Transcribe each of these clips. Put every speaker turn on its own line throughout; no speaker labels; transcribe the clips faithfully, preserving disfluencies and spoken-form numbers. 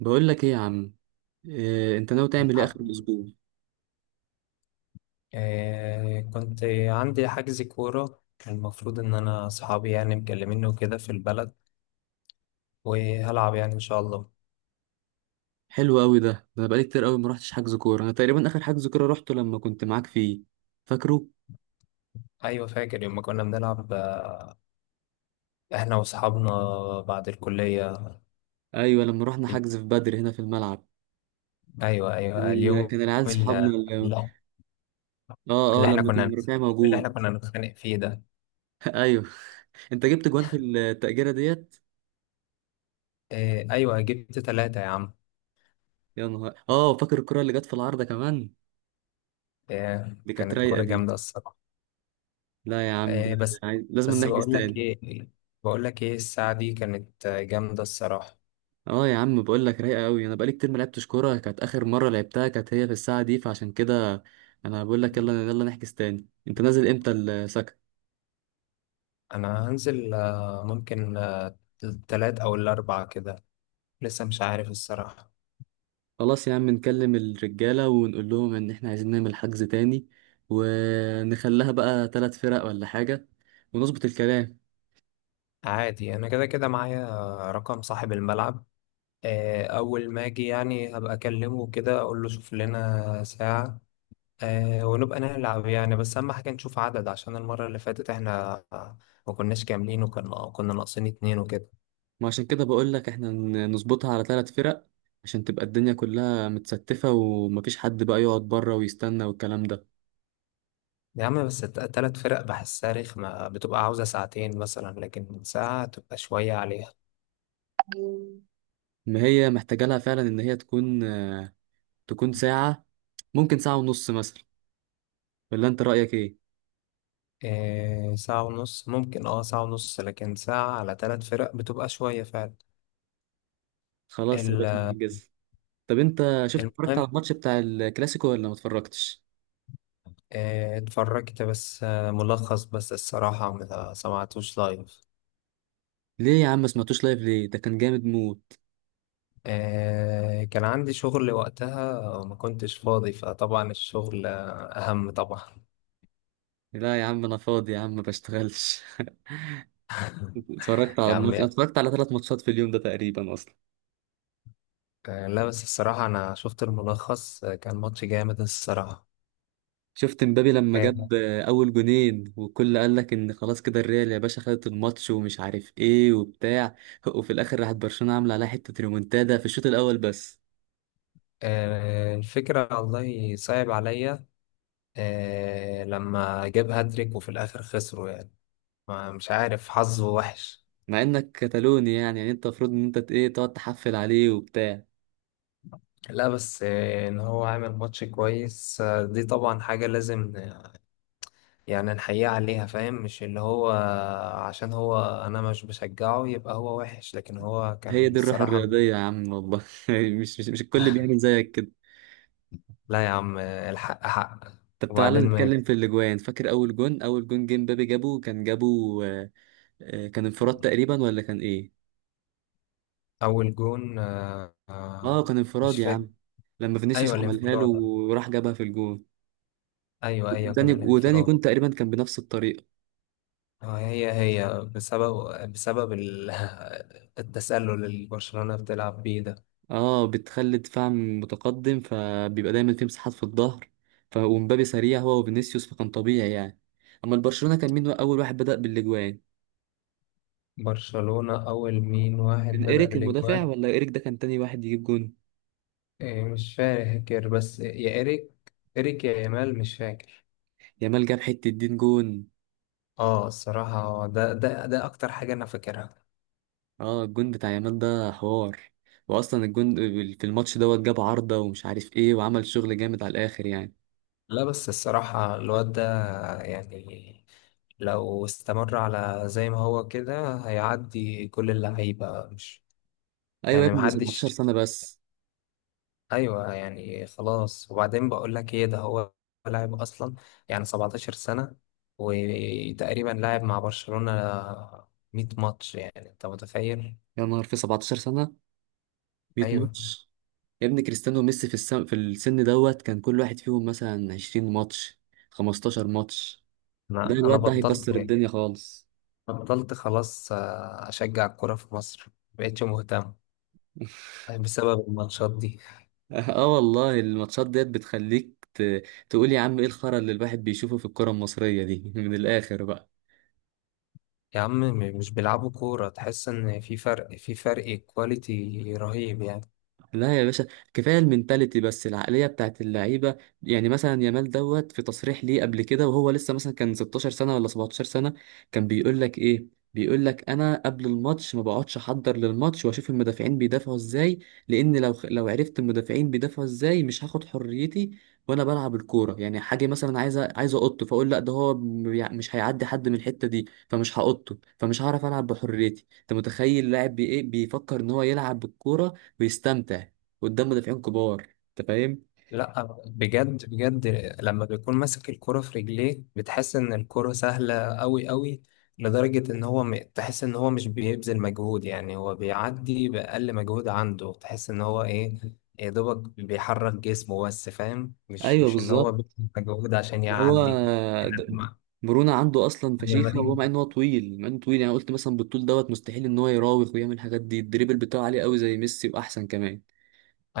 بقول لك ايه يا عم؟ إيه انت ناوي تعمل ايه
الحق.
اخر الاسبوع؟
آه كنت عندي حجز كورة. كان المفروض إن أنا أصحابي يعني مكلميني وكده في البلد، وهلعب يعني إن شاء الله.
حلو قوي. ده ده انا بقالي كتير قوي ما رحتش حجز كوره، انا تقريبا اخر حجز كوره رحته لما كنت معاك فيه، فاكره؟
أيوة، فاكر يوم ما كنا بنلعب، آه، إحنا وأصحابنا بعد الكلية.
ايوه، لما رحنا حجز في بدر هنا في الملعب.
أيوة
كان
أيوة
ال-
اليوم
كان العيال صحابنا
اللي,
اللي... اه، اه،
اللي إحنا
لما كان
كنا
رفيع
اللي إحنا
موجود.
كنا نتخانق فيه ده.
ايوه. انت جبت جوان في التأجيرة ديت؟
آه أيوة، جبت ثلاثة يا عم.
يا نهار! اه، فاكر الكرة اللي جت في العارضة كمان؟
آه
دي كانت
كانت
رايقة
كورة
دي.
جامدة الصراحة.
لا يا عم، ده
آه. بس
عايز- لازم
بس
نحجز
بقول لك
تاني.
إيه، بقول لك إيه، الساعة دي كانت آه، جامدة الصراحة.
اه يا عم، بقول لك رايقه قوي، انا بقالي كتير ما لعبتش كوره، كانت اخر مره لعبتها كانت هي في الساعه دي، فعشان كده انا بقول لك يلا يلا نحجز تاني. انت نازل امتى السكن؟
انا هنزل، آه، ممكن آه، التلات او الاربع كده. لسه مش عارف الصراحة.
خلاص يا عم، نكلم الرجاله ونقول لهم ان احنا عايزين نعمل حجز تاني، ونخليها بقى ثلاث فرق ولا حاجه، ونظبط الكلام.
عادي، انا كده كده معايا آه، رقم صاحب الملعب. آه، اول ما اجي يعني هبقى اكلمه كده، اقول له شوف لنا ساعة، آه، ونبقى نلعب يعني. بس اهم حاجة نشوف عدد، عشان المرة اللي فاتت احنا ما كناش كاملين، وكنا كنا ناقصين اتنين وكده.
ما عشان كده بقول لك احنا ن- نظبطها على ثلاث فرق، عشان تبقى الدنيا كلها متستفه ومفيش حد بقى يقعد بره ويستنى والكلام ده.
يا عم بس الت- التلات فرق بحسها رخمة، بتبقى عاوزة ساعتين مثلا، لكن ساعة تبقى شوية عليها.
ما هي محتاجة لها فعلا إن هي تكون، تكون ساعة، ممكن ساعة ونص مثلا، ولا انت رأيك ايه؟
إيه، ساعة ونص ممكن، اه ساعة ونص، لكن ساعة على ثلاث فرق بتبقى شوية فعلا.
خلاص يا باشا
ال-
نحجز. طب انت شفت، اتفرجت
المهم،
على الماتش بتاع الكلاسيكو ولا ما اتفرجتش؟
إيه، اتفرجت بس آه، ملخص بس الصراحة، ما سمعتوش لايف.
ليه يا عم ما سمعتوش لايف؟ ليه؟ ده كان جامد موت.
إيه، كان عندي شغل وقتها وما كنتش فاضي، فطبعا الشغل آه، أهم طبعا.
لا يا عم انا فاضي يا عم، ما بشتغلش. اتفرجت على
يا عم،
الماتش، اتفرجت على ثلاث ماتشات في اليوم ده تقريبا اصلا.
آه، لا بس الصراحة أنا شفت الملخص، آه، كان ماتش جامد الصراحة.
شفت مبابي لما
آه،
جاب اول جونين والكل قال لك ان خلاص كده الريال يا باشا خدت الماتش ومش عارف ايه وبتاع، وفي الاخر راحت برشلونة عامله عليها حتة ريمونتادا في الشوط الاول بس.
آه، الفكرة والله صعب عليا، آه، لما جاب هاتريك وفي الآخر خسروا يعني. ما مش عارف، حظه وحش.
مع انك كتالوني يعني، يعني انت المفروض ان انت ت- ايه تقعد تحفل عليه وبتاع.
لا بس آه، ان هو عامل ماتش كويس، آه، دي طبعا حاجة لازم، آه، يعني نحييه عليها، فاهم؟ مش اللي هو، عشان هو، انا مش بشجعه يبقى هو وحش، لكن هو
هي
كان
دي الروح
الصراحة.
الرياضية يا عم والله. مش مش مش الكل بيعمل زيك كده.
لا يا عم، آه، الحق حق.
طب تعالى
وبعدين ما
نتكلم في الاجوان. فاكر اول جون؟ اول جون جيم بابي جابه، كان جابه. آه، آه، كان انفراد تقريبا ولا كان ايه؟
اول جون، آه، آه،
اه كان انفراد
مش
يا
فاكر.
عم، لما
ايوه
فينيسيوس عملها له
الانفراد.
وراح جابها في الجون.
ايوه ايوه، كان
وتاني وتاني
الانفراد.
جون تقريبا كان بنفس الطريقة.
آه، هي هي بسبب بسبب ال- التسلل اللي برشلونة بتلعب بيه ده.
اه، بتخلي دفاع متقدم فبيبقى دايما في مساحات في الظهر. ف- ومبابي سريع هو وفينيسيوس، فكان طبيعي يعني. اما البرشلونة كان مين اول واحد بدأ بالاجوان؟
برشلونة أول مين واحد
كان
بدأ
ايريك المدافع،
بالإجوان؟
ولا ايريك ده كان تاني واحد يجيب جون؟
إيه مش فاكر، بس يا إيريك، إيريك يا يامال، مش فاكر.
يامال جاب حتة دين جون.
اه الصراحة هو ده، ده ده أكتر حاجة أنا فاكرها.
اه الجون بتاع يامال ده حوار، واصلا الجون في الماتش دوت جاب عارضة ومش عارف ايه وعمل شغل جامد على الاخر يعني.
لا بس الصراحة الواد ده يعني، لو استمر على زي ما هو كده هيعدي كل اللعيبة، مش
ايوه يا
يعني
ابني، سبعتاشر
محدش.
سنة بس!
ايوه يعني، خلاص. وبعدين بقول لك ايه، ده هو لاعب اصلا، يعني سبعتاشر سنه، وتقريبا لاعب مع برشلونه ميت ماتش، يعني انت متخيل؟
يا نهار، في سبعتاشر سنة ميت
ايوه،
ماتش! يا ابني كريستيانو وميسي في السن، في السن دوت كان كل واحد فيهم مثلا عشرين ماتش، خمستاشر ماتش. ده
انا انا
الواد ده
بطلت،
هيكسر الدنيا خالص.
بطلت خلاص آه، اشجع الكوره في مصر، مبقتش مهتم. طيب، بسبب الماتشات دي.
اه والله الماتشات ديت بتخليك ت... تقول يا عم ايه الخرا اللي الواحد بيشوفه في الكرة المصرية دي. من الآخر بقى.
يا عم، م- مش بيلعبوا كوره، تحس ان في فرق، في فرق كواليتي رهيب يعني.
لا يا باشا، كفايه المنتاليتي بس، العقليه بتاعت اللعيبه. يعني مثلا يامال دوت في تصريح ليه قبل كده وهو لسه مثلا كان ستاشر سنه ولا سبعتاشر سنه، كان بيقول لك ايه؟ بيقول لك انا قبل الماتش ما بقعدش احضر للماتش واشوف المدافعين بيدافعوا ازاي، لان لو لو عرفت المدافعين بيدافعوا ازاي مش هاخد حريتي وانا بلعب الكوره. يعني حاجه مثلا عايز عايز اقط، فاقول لا ده هو بيع- مش هيعدي حد من الحته دي، فمش هقطه، فمش هعرف العب بحريتي. انت متخيل لاعب بي ايه بيفكر ان هو يلعب بالكوره، بيستمتع قدام مدافعين كبار؟ انت فاهم؟
لا بجد بجد، لما بيكون ماسك الكرة في رجليه بتحس ان الكرة سهلة قوي قوي، لدرجة ان هو م... تحس ان هو مش بيبذل مجهود، يعني هو بيعدي بأقل مجهود عنده، تحس ان هو ايه، يا دوبك بيحرك جسمه بس، فاهم؟ مش
ايوه
مش اللي هو
بالظبط.
بيبذل مجهود عشان
هو
يعدي. احنا
د-
لما
مرونة عنده اصلا
لما
فشيخة، وهو
نيجي،
مع ان هو طويل، مع انه طويل، يعني قلت مثلا بالطول دوت مستحيل ان هو يراوغ ويعمل الحاجات دي. الدريبل بتاعه عالي قوي زي ميسي واحسن كمان.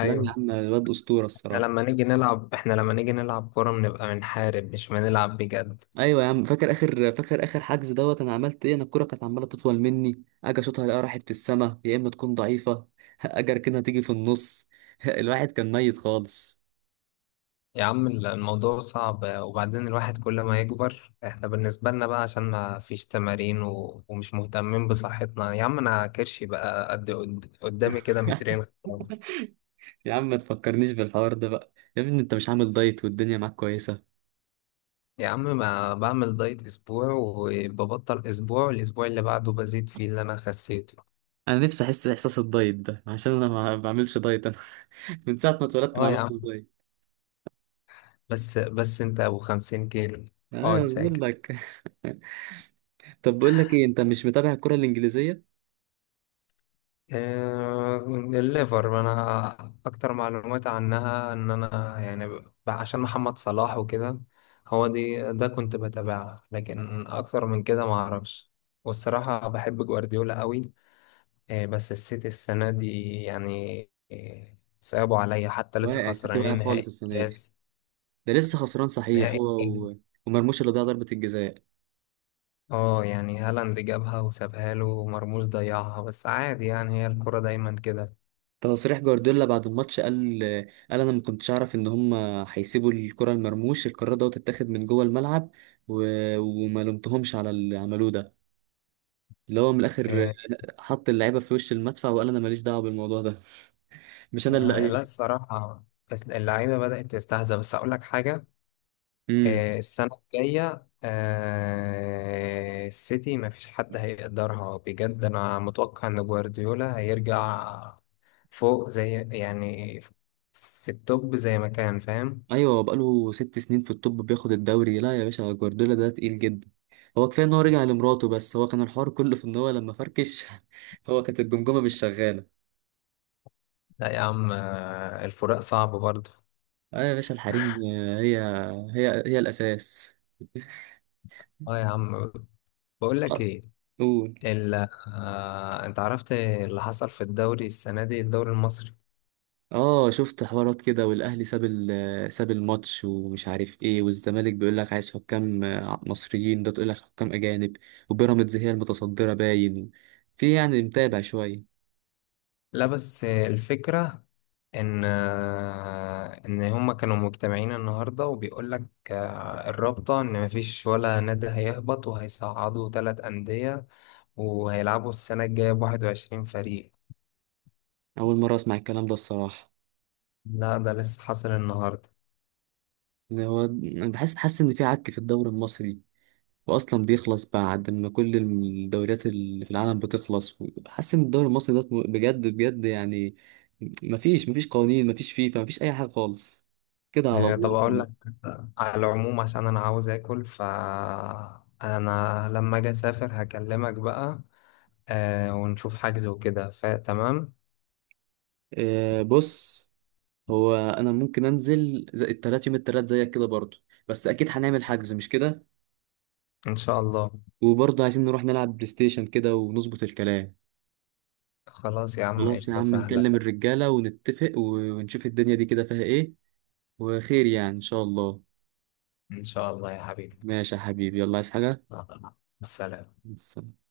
لا يا عم الواد اسطورة
احنا
الصراحة.
لما نيجي نلعب، احنا لما نيجي نلعب كرة بنبقى بنحارب مش بنلعب بجد.
ايوه يا عم، فاكر اخر فاكر اخر حجز دوت انا عملت ايه؟ انا الكرة كانت عمالة تطول مني، اجي اشوطها الاقيها راحت في السما، يا اما تكون ضعيفة. اجي اركنها تيجي في النص. الواحد كان ميت خالص.
يا عم الموضوع صعب، وبعدين الواحد كل ما يكبر، احنا بالنسبة لنا بقى عشان ما فيش تمارين و... ومش مهتمين بصحتنا. يا عم انا كرشي بقى قد قد- قدامي كده مترين. خلاص.
يا عم ما تفكرنيش بالحوار ده بقى. يا ابني انت مش عامل دايت والدنيا معاك كويسة؟
يا عم ما بعمل دايت اسبوع وببطل اسبوع، الاسبوع اللي بعده بزيد فيه اللي انا خسيته.
انا نفسي احس باحساس الدايت ده، عشان انا ما بعملش دايت انا. من ساعة ما اتولدت ما
اه يا عم،
عملتش دايت.
بس بس انت ابو خمسين كيلو،
انا
اقعد
بقول
ساكت.
لك. طب بقول لك ايه، انت مش متابع الكرة الانجليزية؟
آه، الليفر، ما انا اكتر معلومات عنها ان انا يعني، ب- عشان محمد صلاح وكده، هو دي ده كنت بتابعها، لكن اكتر من كده ما اعرفش. والصراحة بحب جوارديولا قوي، آه، بس السيتي السنة دي يعني، آه، صعبوا عليا، حتى لسه
واقع السيتي، واقع
خسرانين
خالص
نهائي
السنة دي.
الكاس.
ده لسه خسران صحيح
نهائي
هو،
الكاس.
و... ومرموش اللي ضيع ضربة الجزاء.
اه يعني هالاند جابها وسابها له ومرموش ضيعها، بس عادي يعني، هي الكرة دايما كده.
تصريح جوارديولا بعد الماتش، قال قال انا ما كنتش اعرف ان هم هيسيبوا الكرة لمرموش، القرار ده تتاخد من جوه الملعب، و... وما لومتهمش على اللي عملوه ده، اللي هو من الاخر
آه،
حط اللعيبه في وش المدفع، وقال انا ماليش دعوه بالموضوع ده، مش انا اللي
آه، لا
قايل.
الصراحة، بس اللعيبة بدأت تستهزأ. بس أقول لك حاجة،
امم
آه، السنة الجاية آه، السيتي مفيش حد هيقدرها بجد، أنا متوقع إن جوارديولا هيرجع فوق، زي يعني، في التوب زي ما كان، فاهم؟
ايوه، هو بقاله ست سنين في التوب بياخد الدوري. لا يا باشا، جوارديولا ده تقيل جدا. هو كفايه ان هو رجع لمراته، بس هو كان الحوار كله في ان هو لما فركش، هو كانت الجمجمه مش شغاله.
لا يا عم آه، الفراق صعب برضه.
اه يا باشا، الحريم هي هي هي الاساس.
اه يا عم، بقول لك
آه،
ايه،
قول.
ال... آه، انت عرفت اللي حصل في الدوري السنة دي، الدوري المصري؟
اه شفت حوارات كده، والاهلي ساب ال- ساب الماتش ومش عارف ايه، والزمالك بيقول لك عايز حكام آه، مصريين، ده تقول لك حكام اجانب. وبيراميدز هي المتصدره باين. في يعني، متابع شويه.
لا بس الفكرة إن آه، إن هما كانوا مجتمعين النهاردة، وبيقول لك آه، الرابطة إن مفيش ولا نادي هيهبط، وهيصعدوا تلات أندية، وهيلعبوا السنة الجاية بواحد وعشرين فريق.
اول مره اسمع الكلام ده الصراحه.
لا ده لسه حاصل النهاردة.
إن هو انا بحس، حاسس ان في عك في الدوري المصري، واصلا بيخلص بعد ما كل الدوريات اللي في العالم بتخلص. حاسس ان الدوري المصري ده بجد بجد يعني، مفيش مفيش قوانين، مفيش فيفا، مفيش اي حاجه خالص، كده على
آه، طب
الله
أقول
كله.
لك، على العموم عشان أنا عاوز آكل، فأنا لما أجي أسافر هكلمك بقى، آه، ونشوف حجز وكده، فتمام.
آه بص، هو انا ممكن انزل زي التلات، يوم التلات زيك كده برضه، بس اكيد هنعمل حجز مش كده؟
إن شاء الله.
وبرضه عايزين نروح نلعب بلاي ستيشن كده ونظبط الكلام.
خلاص يا عم،
خلاص يا
قشطة
عم،
سهلة.
نكلم الرجالة ونتفق و- ونشوف الدنيا دي كده فيها ايه، وخير يعني ان شاء الله.
إن شاء الله يا حبيبي.
ماشي يا حبيبي، يلا عايز حاجة؟
مع السلامة.
مع السلامة.